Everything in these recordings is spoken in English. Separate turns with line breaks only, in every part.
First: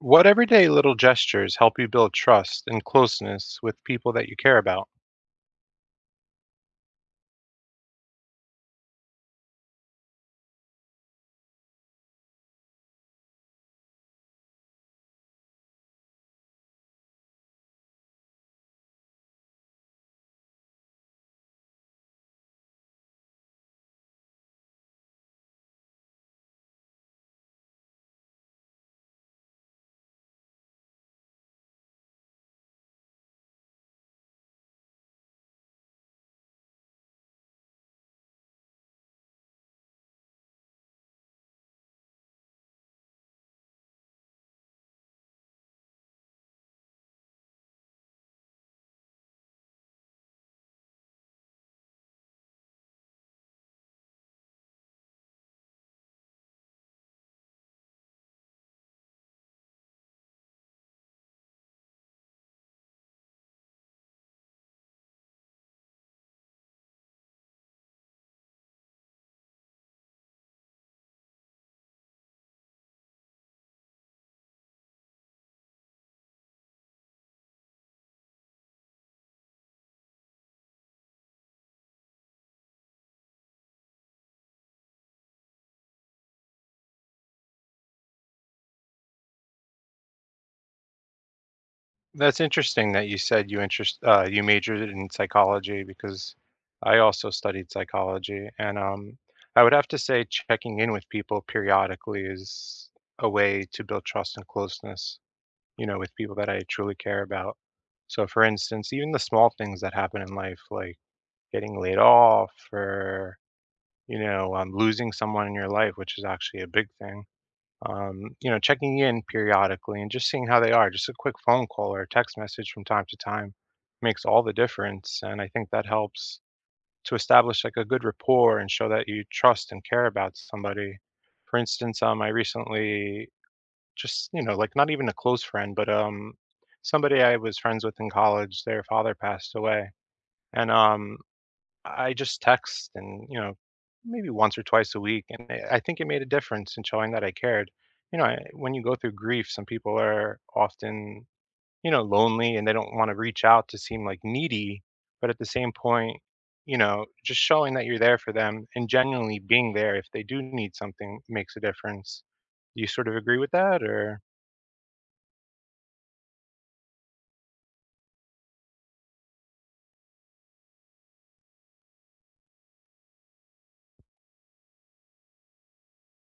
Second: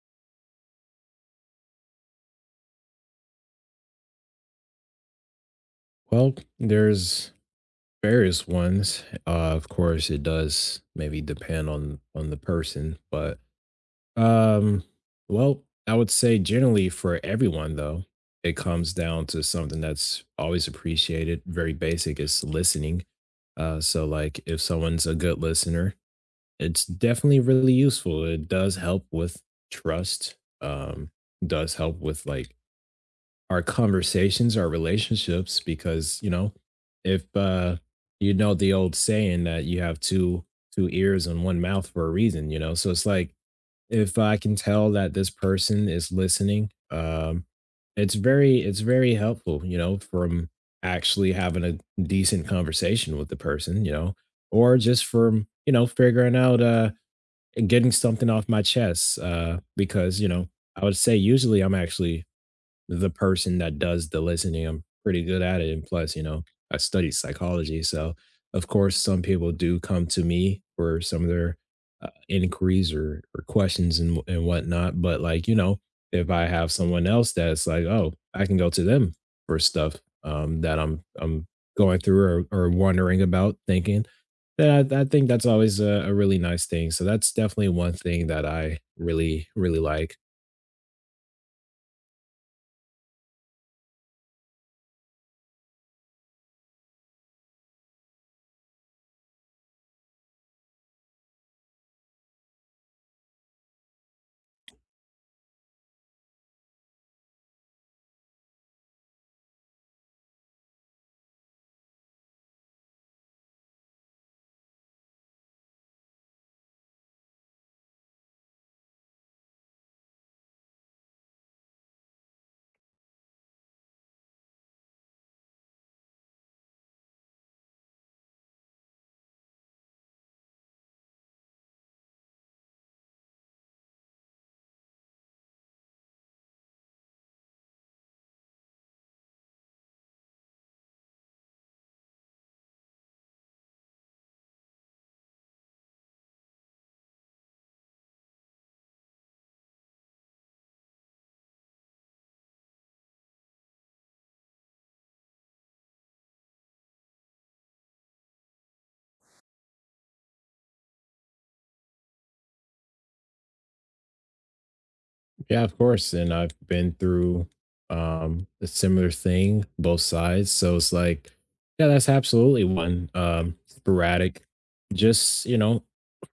What everyday little gestures help you build trust and closeness with people that you care about?
Well, there's various ones. Of course, it does maybe depend on the person, but um, well, I would say generally for everyone though, it comes down to something that's always appreciated. Very basic is listening. So like if someone's a good listener, it's definitely really useful. It does help with trust. Um, does help with like our conversations, our relationships, because if you know the old saying that you have two ears and one mouth for a reason, you know. So it's like if I can tell that this person is listening, it's very helpful, you know, from actually having a decent conversation with the person, you know, or just from, figuring out and getting something off my chest. Because, you know, I would say usually I'm actually the person that does the listening. I'm pretty good at it, and plus, you know, I studied psychology, so of course, some people do come to me for some of their inquiries or questions and and whatnot. But like, you know, if I have someone else that's like, oh, I can go to them for stuff that I'm going through or wondering about, thinking. I think that's always a really nice thing. So that's definitely one thing that I really really like.
That's interesting that you said you majored in psychology because I also studied psychology, and I would have to say checking in with people periodically is a way to build trust and closeness, you know, with people that I truly care about. So, for instance, even the small things that happen in life, like getting laid off or losing someone in your life, which is actually a big thing you know, checking in periodically and just seeing how they are. Just a quick phone call or a text message from time to time makes all the difference. And I think that helps to establish like a good rapport and show that you trust and care about somebody. For instance, I recently just, you know, like not even a close friend, but somebody I was friends with in college, their father passed away. And I just text and, you know, maybe once or twice a week. And I think it made a difference in showing that I cared. You know, I, when you go through grief, some people are often, you know, lonely and they don't want to reach out to seem like needy. But at the same point, you know, just showing that you're there for them and genuinely being there if they do need something makes a difference. Do you sort of agree with that or?
Yeah, of course. And I've been through a similar thing, both sides. So it's like, yeah, that's absolutely one. Sporadic. Just, you know,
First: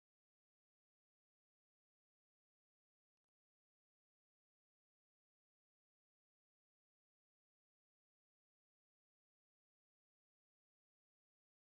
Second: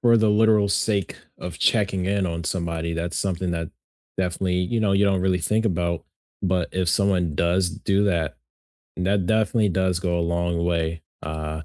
for the literal sake of checking in on somebody. That's something that definitely, you know, you don't really think about. But if someone does do that, that definitely does go a long way.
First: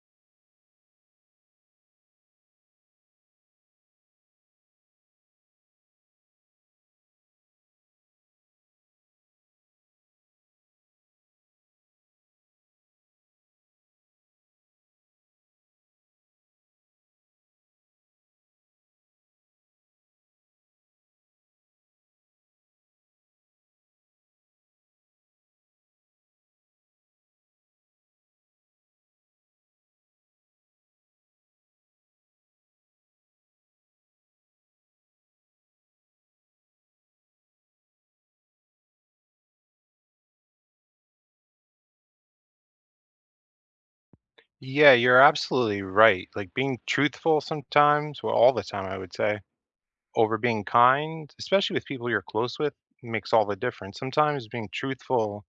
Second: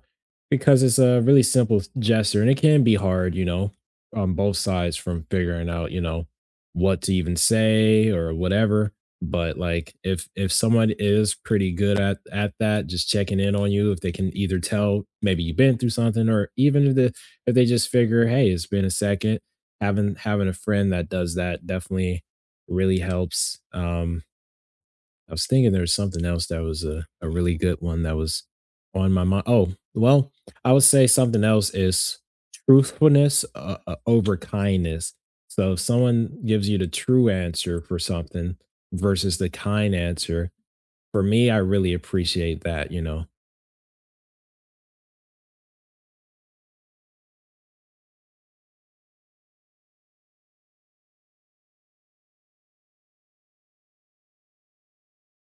Because it's a really simple gesture and it can be hard, you know, on both sides from figuring out, you know, what to even say or whatever. But like if someone is pretty good at that, just checking in on you, if they can either tell maybe you've been through something or even if they just figure, hey, it's been a second, having a friend that does that definitely really helps. I was thinking there was something else that was a really good one that was on my mind. Oh, well, I would say something else is truthfulness over kindness. So if someone gives you the true answer for something versus the kind answer, for me, I really appreciate that, you know.
Yeah, you're absolutely right. Like being truthful sometimes, well, all the time, I would say, over being kind, especially with people you're close with, makes all the difference. Sometimes being truthful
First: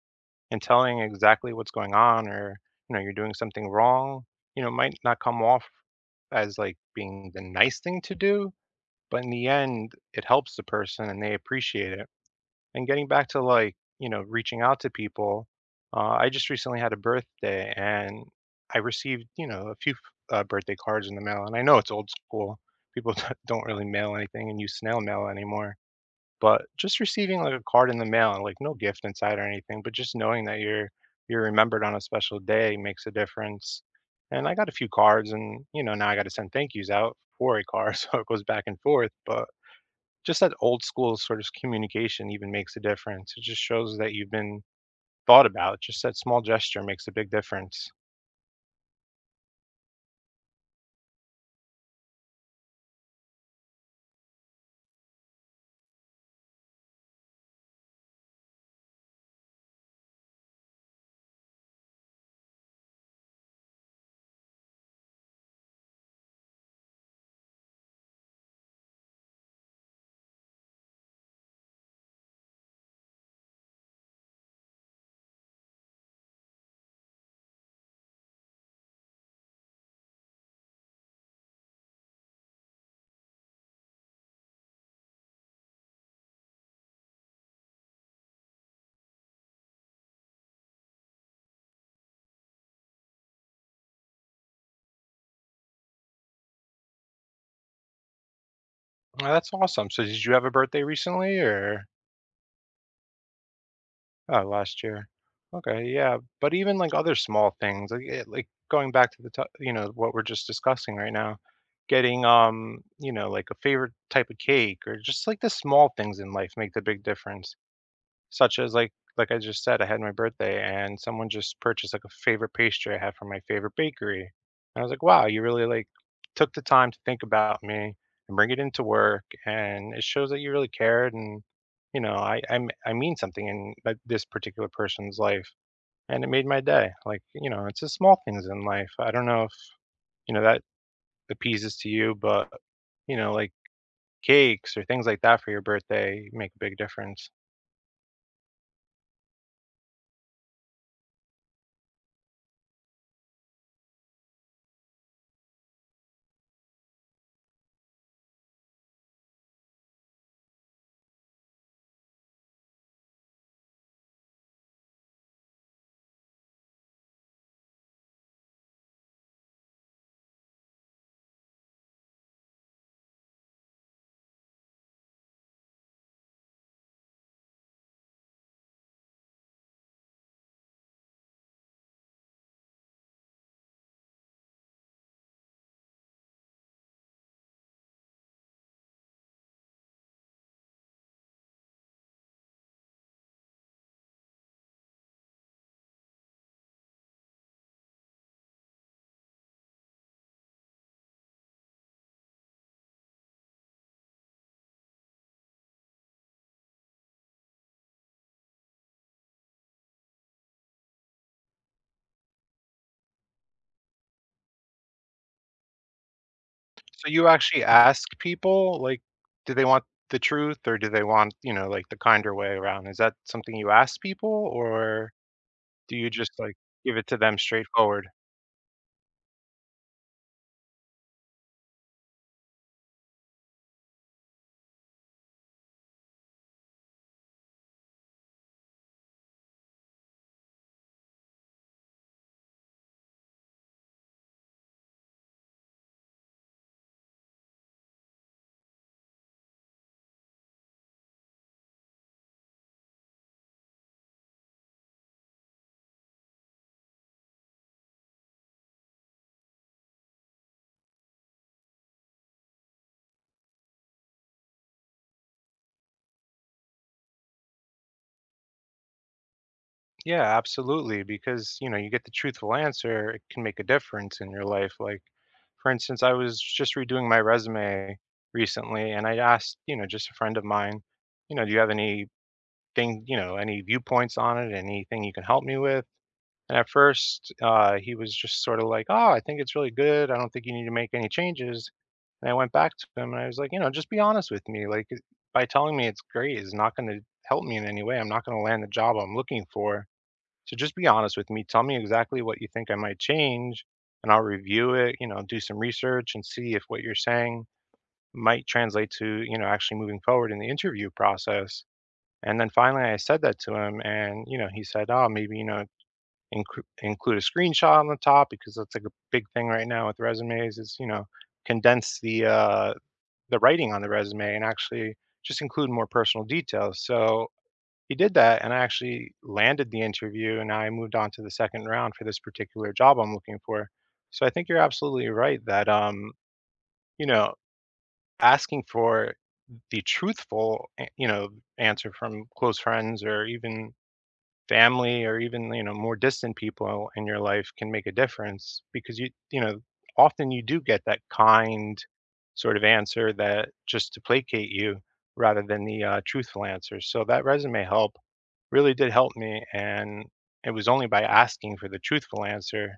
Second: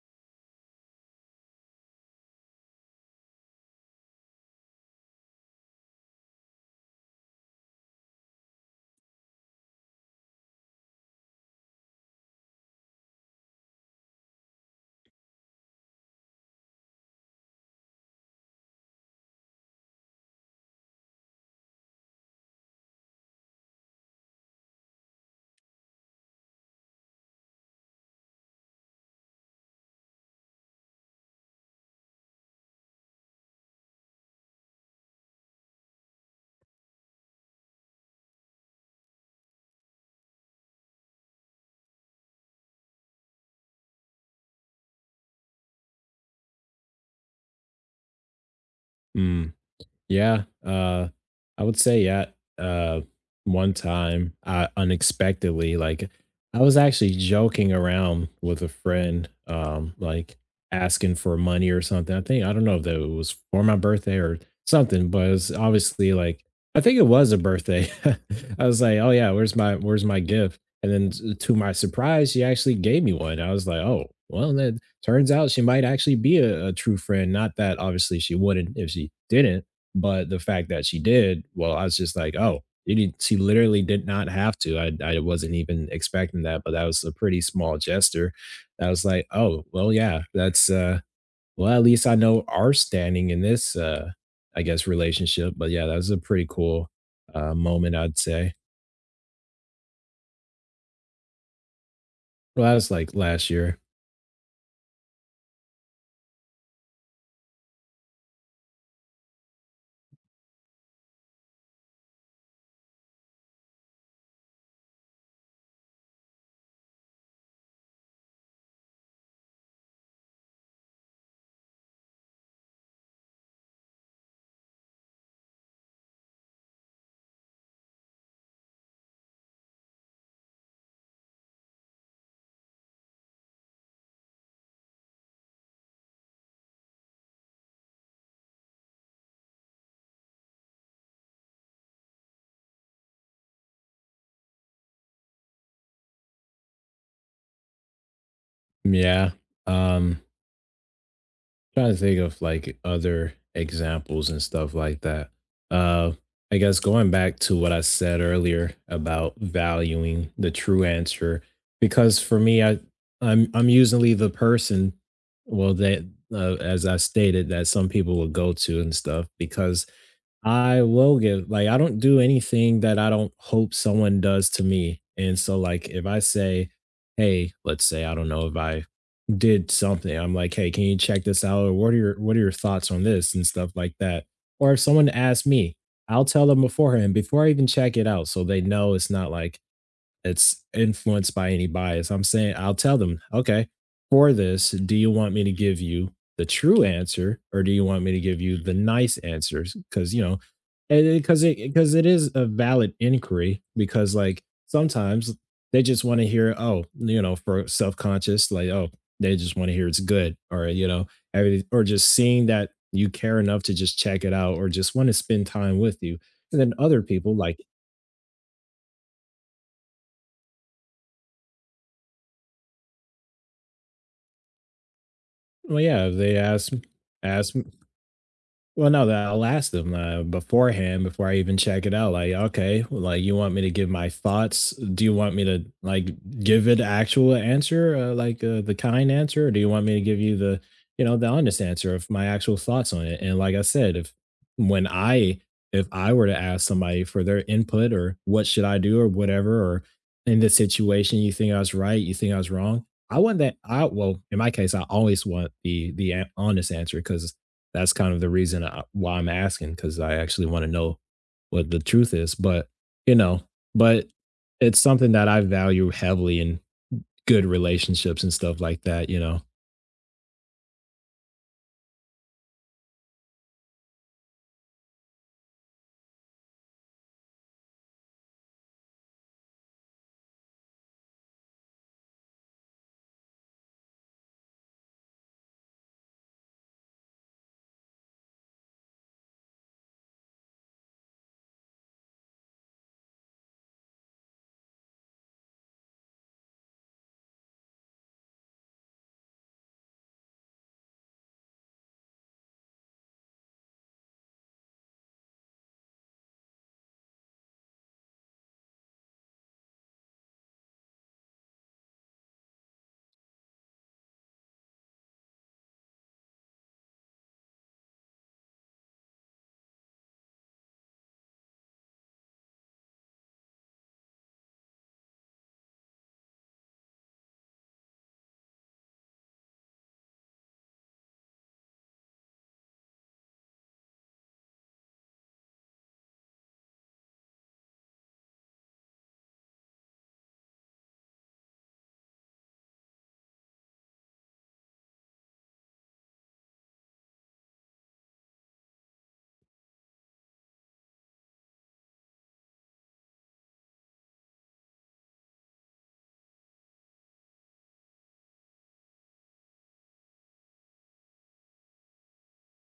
and telling exactly what's going on or, you know, you're doing something wrong, you know, might not come off as like being the nice thing to do, but in the end, it helps the person and they appreciate it. And getting back to like, you know, reaching out to people, I just recently had a birthday and I received, you know, a few birthday cards in the mail. And I know it's old school. People don't really mail anything and use snail mail anymore, but just receiving, like, a card in the mail and, like, no gift inside or anything, but just knowing that you're remembered on a special day makes a difference. And I got a few cards and, you know, now I gotta send thank yous out for a card, so it goes back and forth, but just that old school sort of communication even makes a difference. It just shows that you've been thought about. Just that small gesture makes a big difference.
Mm. Yeah, I would say yeah. Uh, One time, I unexpectedly like I was actually joking around with a friend, like asking for money or something. I think I don't know if that it was for my birthday or something, but it was obviously like I think it was a birthday. I was like, oh yeah, where's my gift? And then to my surprise, she actually gave me one. I was like, oh well, that turns out she might actually be a true friend. Not that obviously she wouldn't if she didn't, but the fact that she did, well, I was just like, "Oh, you didn't, she literally did not have to." I wasn't even expecting that, but that was a pretty small gesture. I was like, "Oh, well, yeah, that's, well, at least I know our standing in this, I guess, relationship." But yeah, that was a pretty cool, moment, I'd say.
Aw, that's awesome. So did you have a birthday recently or?
Well, that was, like, last year.
Oh, last year. Okay, yeah, but even, like, other small things, like, like, going back to the to you know, what we're just discussing right now, getting, you know, like, a favorite type of cake or just, like, the small things in life make the big difference. Such as like I just said, I had my birthday and someone just purchased like a favorite pastry I have from my favorite bakery. And I was like, wow, you really like took the time to think about me and bring it into work. And it shows that you really cared. And, you know, I mean something in like, this particular person's life. And it made my day. Like, you know, it's the small things in life. I don't know if, you know, that appeases to you, but, you know, like cakes or things like that for your birthday make a big difference.
Yeah, um trying to think of like other examples and stuff like that. Uh, I guess going back to what I said earlier about valuing the true answer, because for me, I'm usually the person, well, that as I stated, that some people will go to and stuff because I will give like, I don't do anything that I don't hope someone does to me, and so, like, if I say, "Hey," let's say, I don't know, if I did something, I'm like, "Hey, can you check this out, or what are your thoughts on this?" and stuff like that, or if someone asks me, I'll tell them beforehand, before I even check it out, so they know it's not like, it's influenced by any bias. I'm saying I'll tell them, okay, for this, do you want me to give you the true answer or do you want me to give you the nice answers? Because, you know, because it is a valid inquiry, because like sometimes they just want to hear, oh, you know, for self-conscious, like, oh, they just want to hear it's good, or you know, every, or just seeing that you care enough to just check it out or just want to spend time with you, and then other
So you
people like
actually ask people, like, do they want the truth or do they want, you know, like the kinder way around? Is that something you ask people or
well
do you
yeah
just
they
like
ask
give it to them
ask
straightforward?
well, no, that I'll ask them, beforehand before I even check it out, like, "Okay, like, you want me to give my thoughts? Do you want me to, like, give an actual answer, like, the kind answer, or do you want me to give you the, you know, the honest answer of my actual thoughts on it?" And like I said, when I if I were to ask somebody for their input or what should I do or whatever, or in this situation, you think I was right, you think I was wrong, I want that, I, well, in my case, I always want the a honest answer because. That's kind of the reason I, why I'm asking, because I actually want to know what the truth is. But you know, but it's something that I value heavily in good relationships and stuff like that. You know,
Yeah, absolutely. Because, you know, you get the truthful answer, it can make a difference in your life. Like, for instance, I was just redoing my resume recently and I asked, you know, just a friend of mine, you know, do you have anything, you know, any viewpoints on it, anything you can help me with? And at first, he was just sort of like, "Oh, I think it's really good. I don't think you need to make any changes." And I went back to him and I was like, "You know, just be honest with me. By telling me it's great is not going to help me in any way. I'm not going to land the job I'm looking for. So just be honest with me. Tell me exactly what you think I might change, and I'll review it. You know, do some research and see if what you're saying might translate to, you know, actually moving forward in the interview process." And then finally, I said that to him, and you know, he said, "Oh, maybe you know." Include a screenshot on the top because that's like a big thing right now with resumes is, you know, condense the writing on the resume and actually just include more personal details. So he did that, and I actually landed the interview, and I moved on to the second round for this particular job I'm looking for. So I think you're absolutely right that you know, asking for you know, answer from close friends or even family or even, you know, more distant people in your life can make a difference because you know, often you do get that kind sort of answer that just to placate you rather than the truthful answer. So that resume help really did help me, and it was only by asking for the truthful answer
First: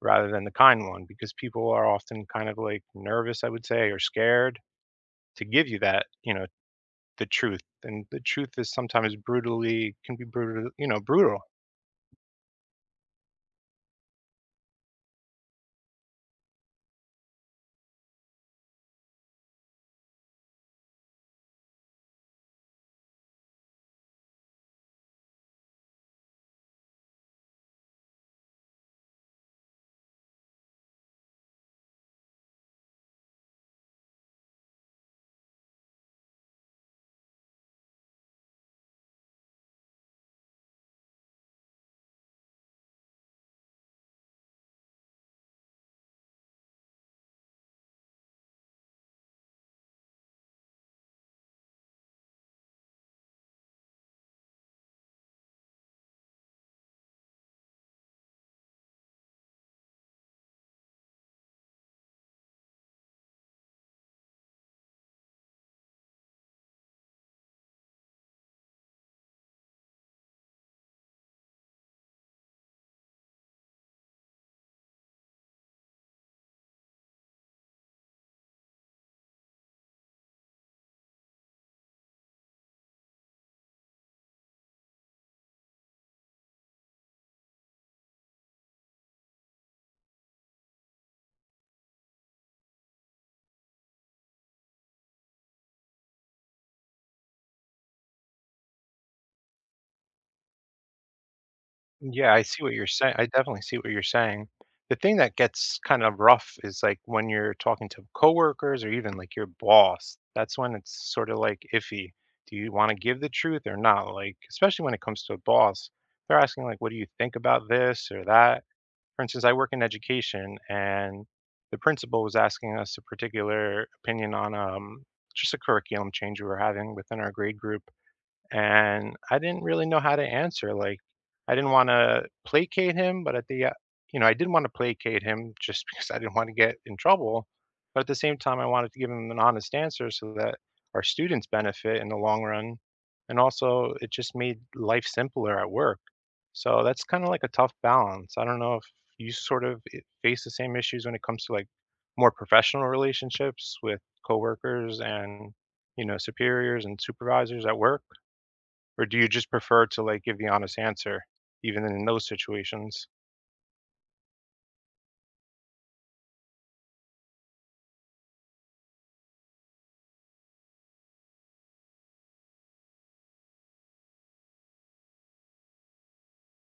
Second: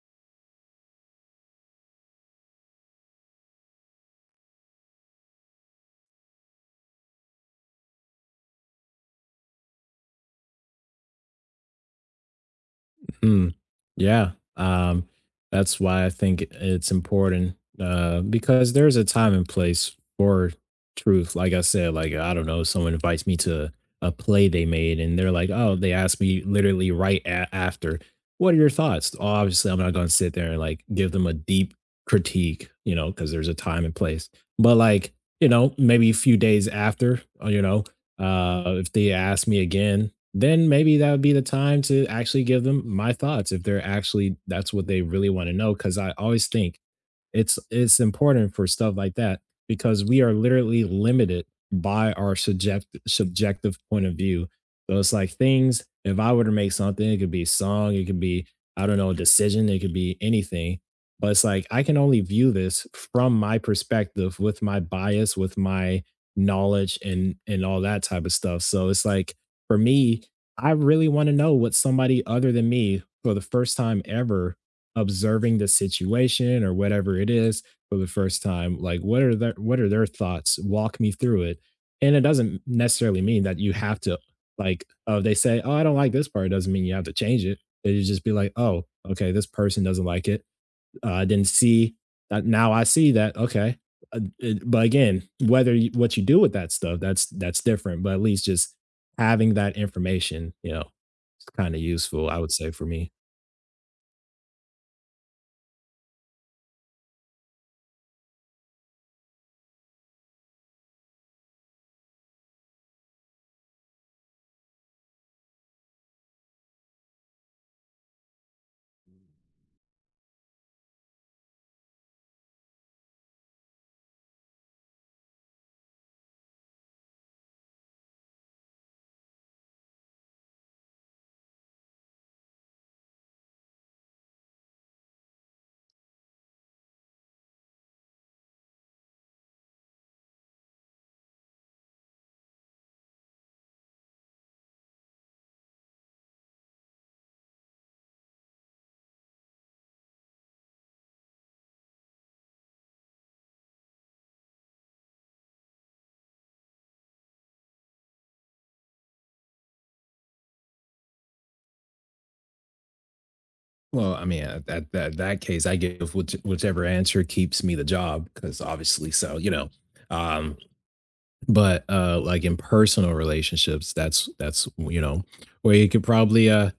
rather than the kind one, because people are often kind of like nervous, I would say, or scared to give you that, you know, the truth. And the truth is sometimes brutally can be brutal, you know, brutal.
hmm. Yeah. Um, that's why I think it's important, because there's a time and place for truth. Like I said, like, I don't know, someone invites me to a play they made and they're like, oh, they asked me literally right after, what are your thoughts? Obviously, I'm not going to sit there and like give them a deep critique, you know, because there's a time and place. But like, you know, maybe a few days after, you know, if they ask me again, then maybe that would be the time to actually give them my thoughts if they're actually that's what they really want to know. Cause I always think it's important for stuff like that, because we are literally limited by our subjective point of view. So it's like things, if I were to make something, it could be a song, it could be, I don't know, a decision, it could be anything. But it's like I can only view this from my perspective with my bias, with my knowledge and all that type of stuff. So it's like for me, I really want to know what somebody other than me for the first time ever observing the situation or whatever it is for the first time, like what are their thoughts, walk me through it, and it doesn't necessarily mean that you have to, like, oh, they say, oh, I don't like this part, it doesn't mean you have to change it. You just be like, oh, okay, this person doesn't like it. I didn't see, now I see that, okay. But again, whether you, what you do with that stuff, that's different, but at least just having that information, you know, it's kind of useful,
Yeah,
I
I
would
see what
say, for
you're
me.
saying. I definitely see what you're saying. The thing that gets kind of rough is like when you're talking to coworkers or even like your boss. That's when it's sort of like iffy. Do you want to give the truth or not? Like, especially when it comes to a boss, they're asking like, "What do you think about this or that?" For instance, I work in education, and the principal was asking us a particular opinion on just a curriculum change we were having within our grade group, and I didn't really know how to answer. Like, I didn't want to placate him, but at the, you know, I did not want to placate him just because I didn't want to get in trouble. But at the same time, I wanted to give him an honest answer so that our students benefit in the long run. And also, it just made life simpler at work. So that's kind of like a tough balance. I don't know if you sort of face the same issues when it comes to like more professional relationships with coworkers and, you know, superiors and supervisors at work. Or do you just prefer to, like, give the honest answer even in those situations?
Well, I mean, at that that case, I give which, whichever answer keeps me the job, because obviously, so you know, um, but like in personal relationships, that's, you know, where you could probably uh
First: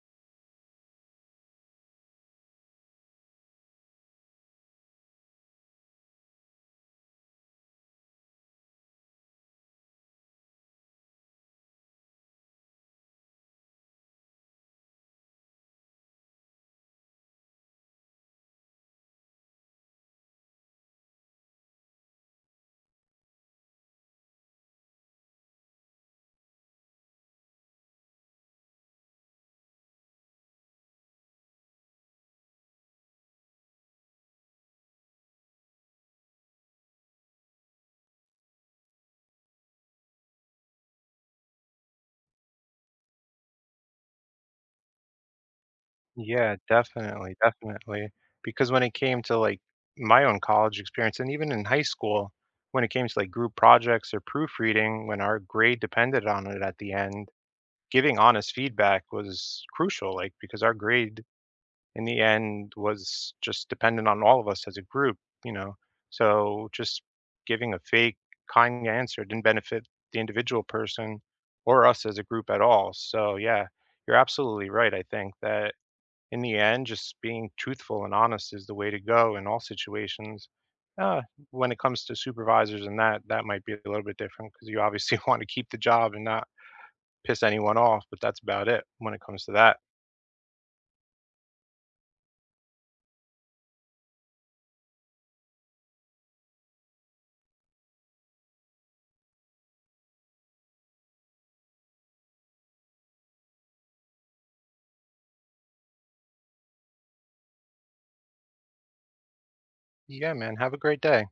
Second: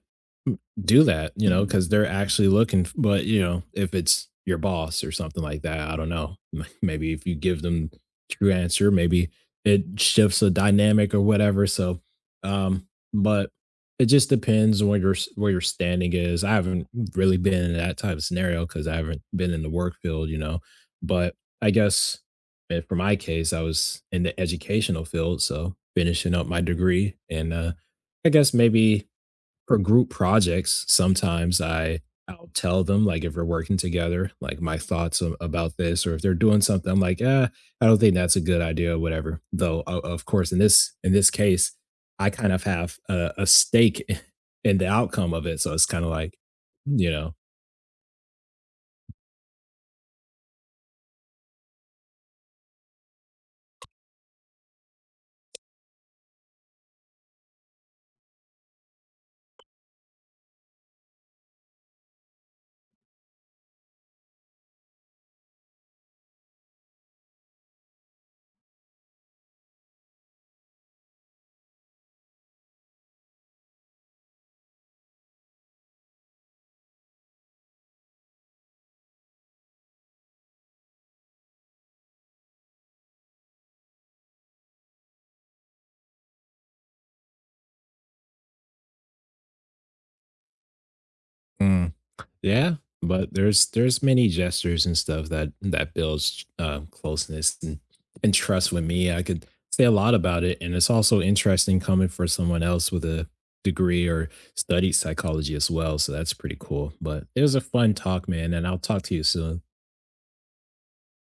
m- do that, you know, because they're actually looking. But you know, if it's your boss or something like that, I don't know. Maybe if you give them true answer, maybe it shifts a dynamic or whatever. So, um, but it just depends on where your where your standing is. I haven't really been in that type of scenario because I haven't been in the work field, you know. But I guess for my case, I was in the educational field, so finishing up my degree and I guess maybe for group projects, sometimes I I'll tell them like if we're working together, like my thoughts about this, or if they're doing something, I'm like, ah, I don't think that's a good idea, or whatever. Though, of course, in this case, I kind of have a stake in the outcome of it, so it's kind of like,
Yeah,
you know,
definitely, definitely. Because when it came to, like, my own college experience and even in high school, when it came to, like, group projects or proofreading, when our grade depended on it at the end, giving honest feedback was crucial, like, because our grade in the end was just dependent on all of us as a group, you know. So just giving a fake kind answer didn't benefit the individual person or us as a group at all. So yeah, you're absolutely right. I think that in the end, just being truthful and honest is the way to go in all situations. Uh, when it comes to supervisors and that, that might be a little bit different because you obviously want to keep the job and not piss anyone off, but that's about it when it comes to that.
mm, yeah, but there's many gestures and stuff that builds closeness and trust with me. I could say a lot about it, and it's also interesting coming for someone else with a degree or studied psychology as well. So that's pretty cool. But it was a fun talk, man, and I'll talk to you soon.
Yeah, man. Have a great day.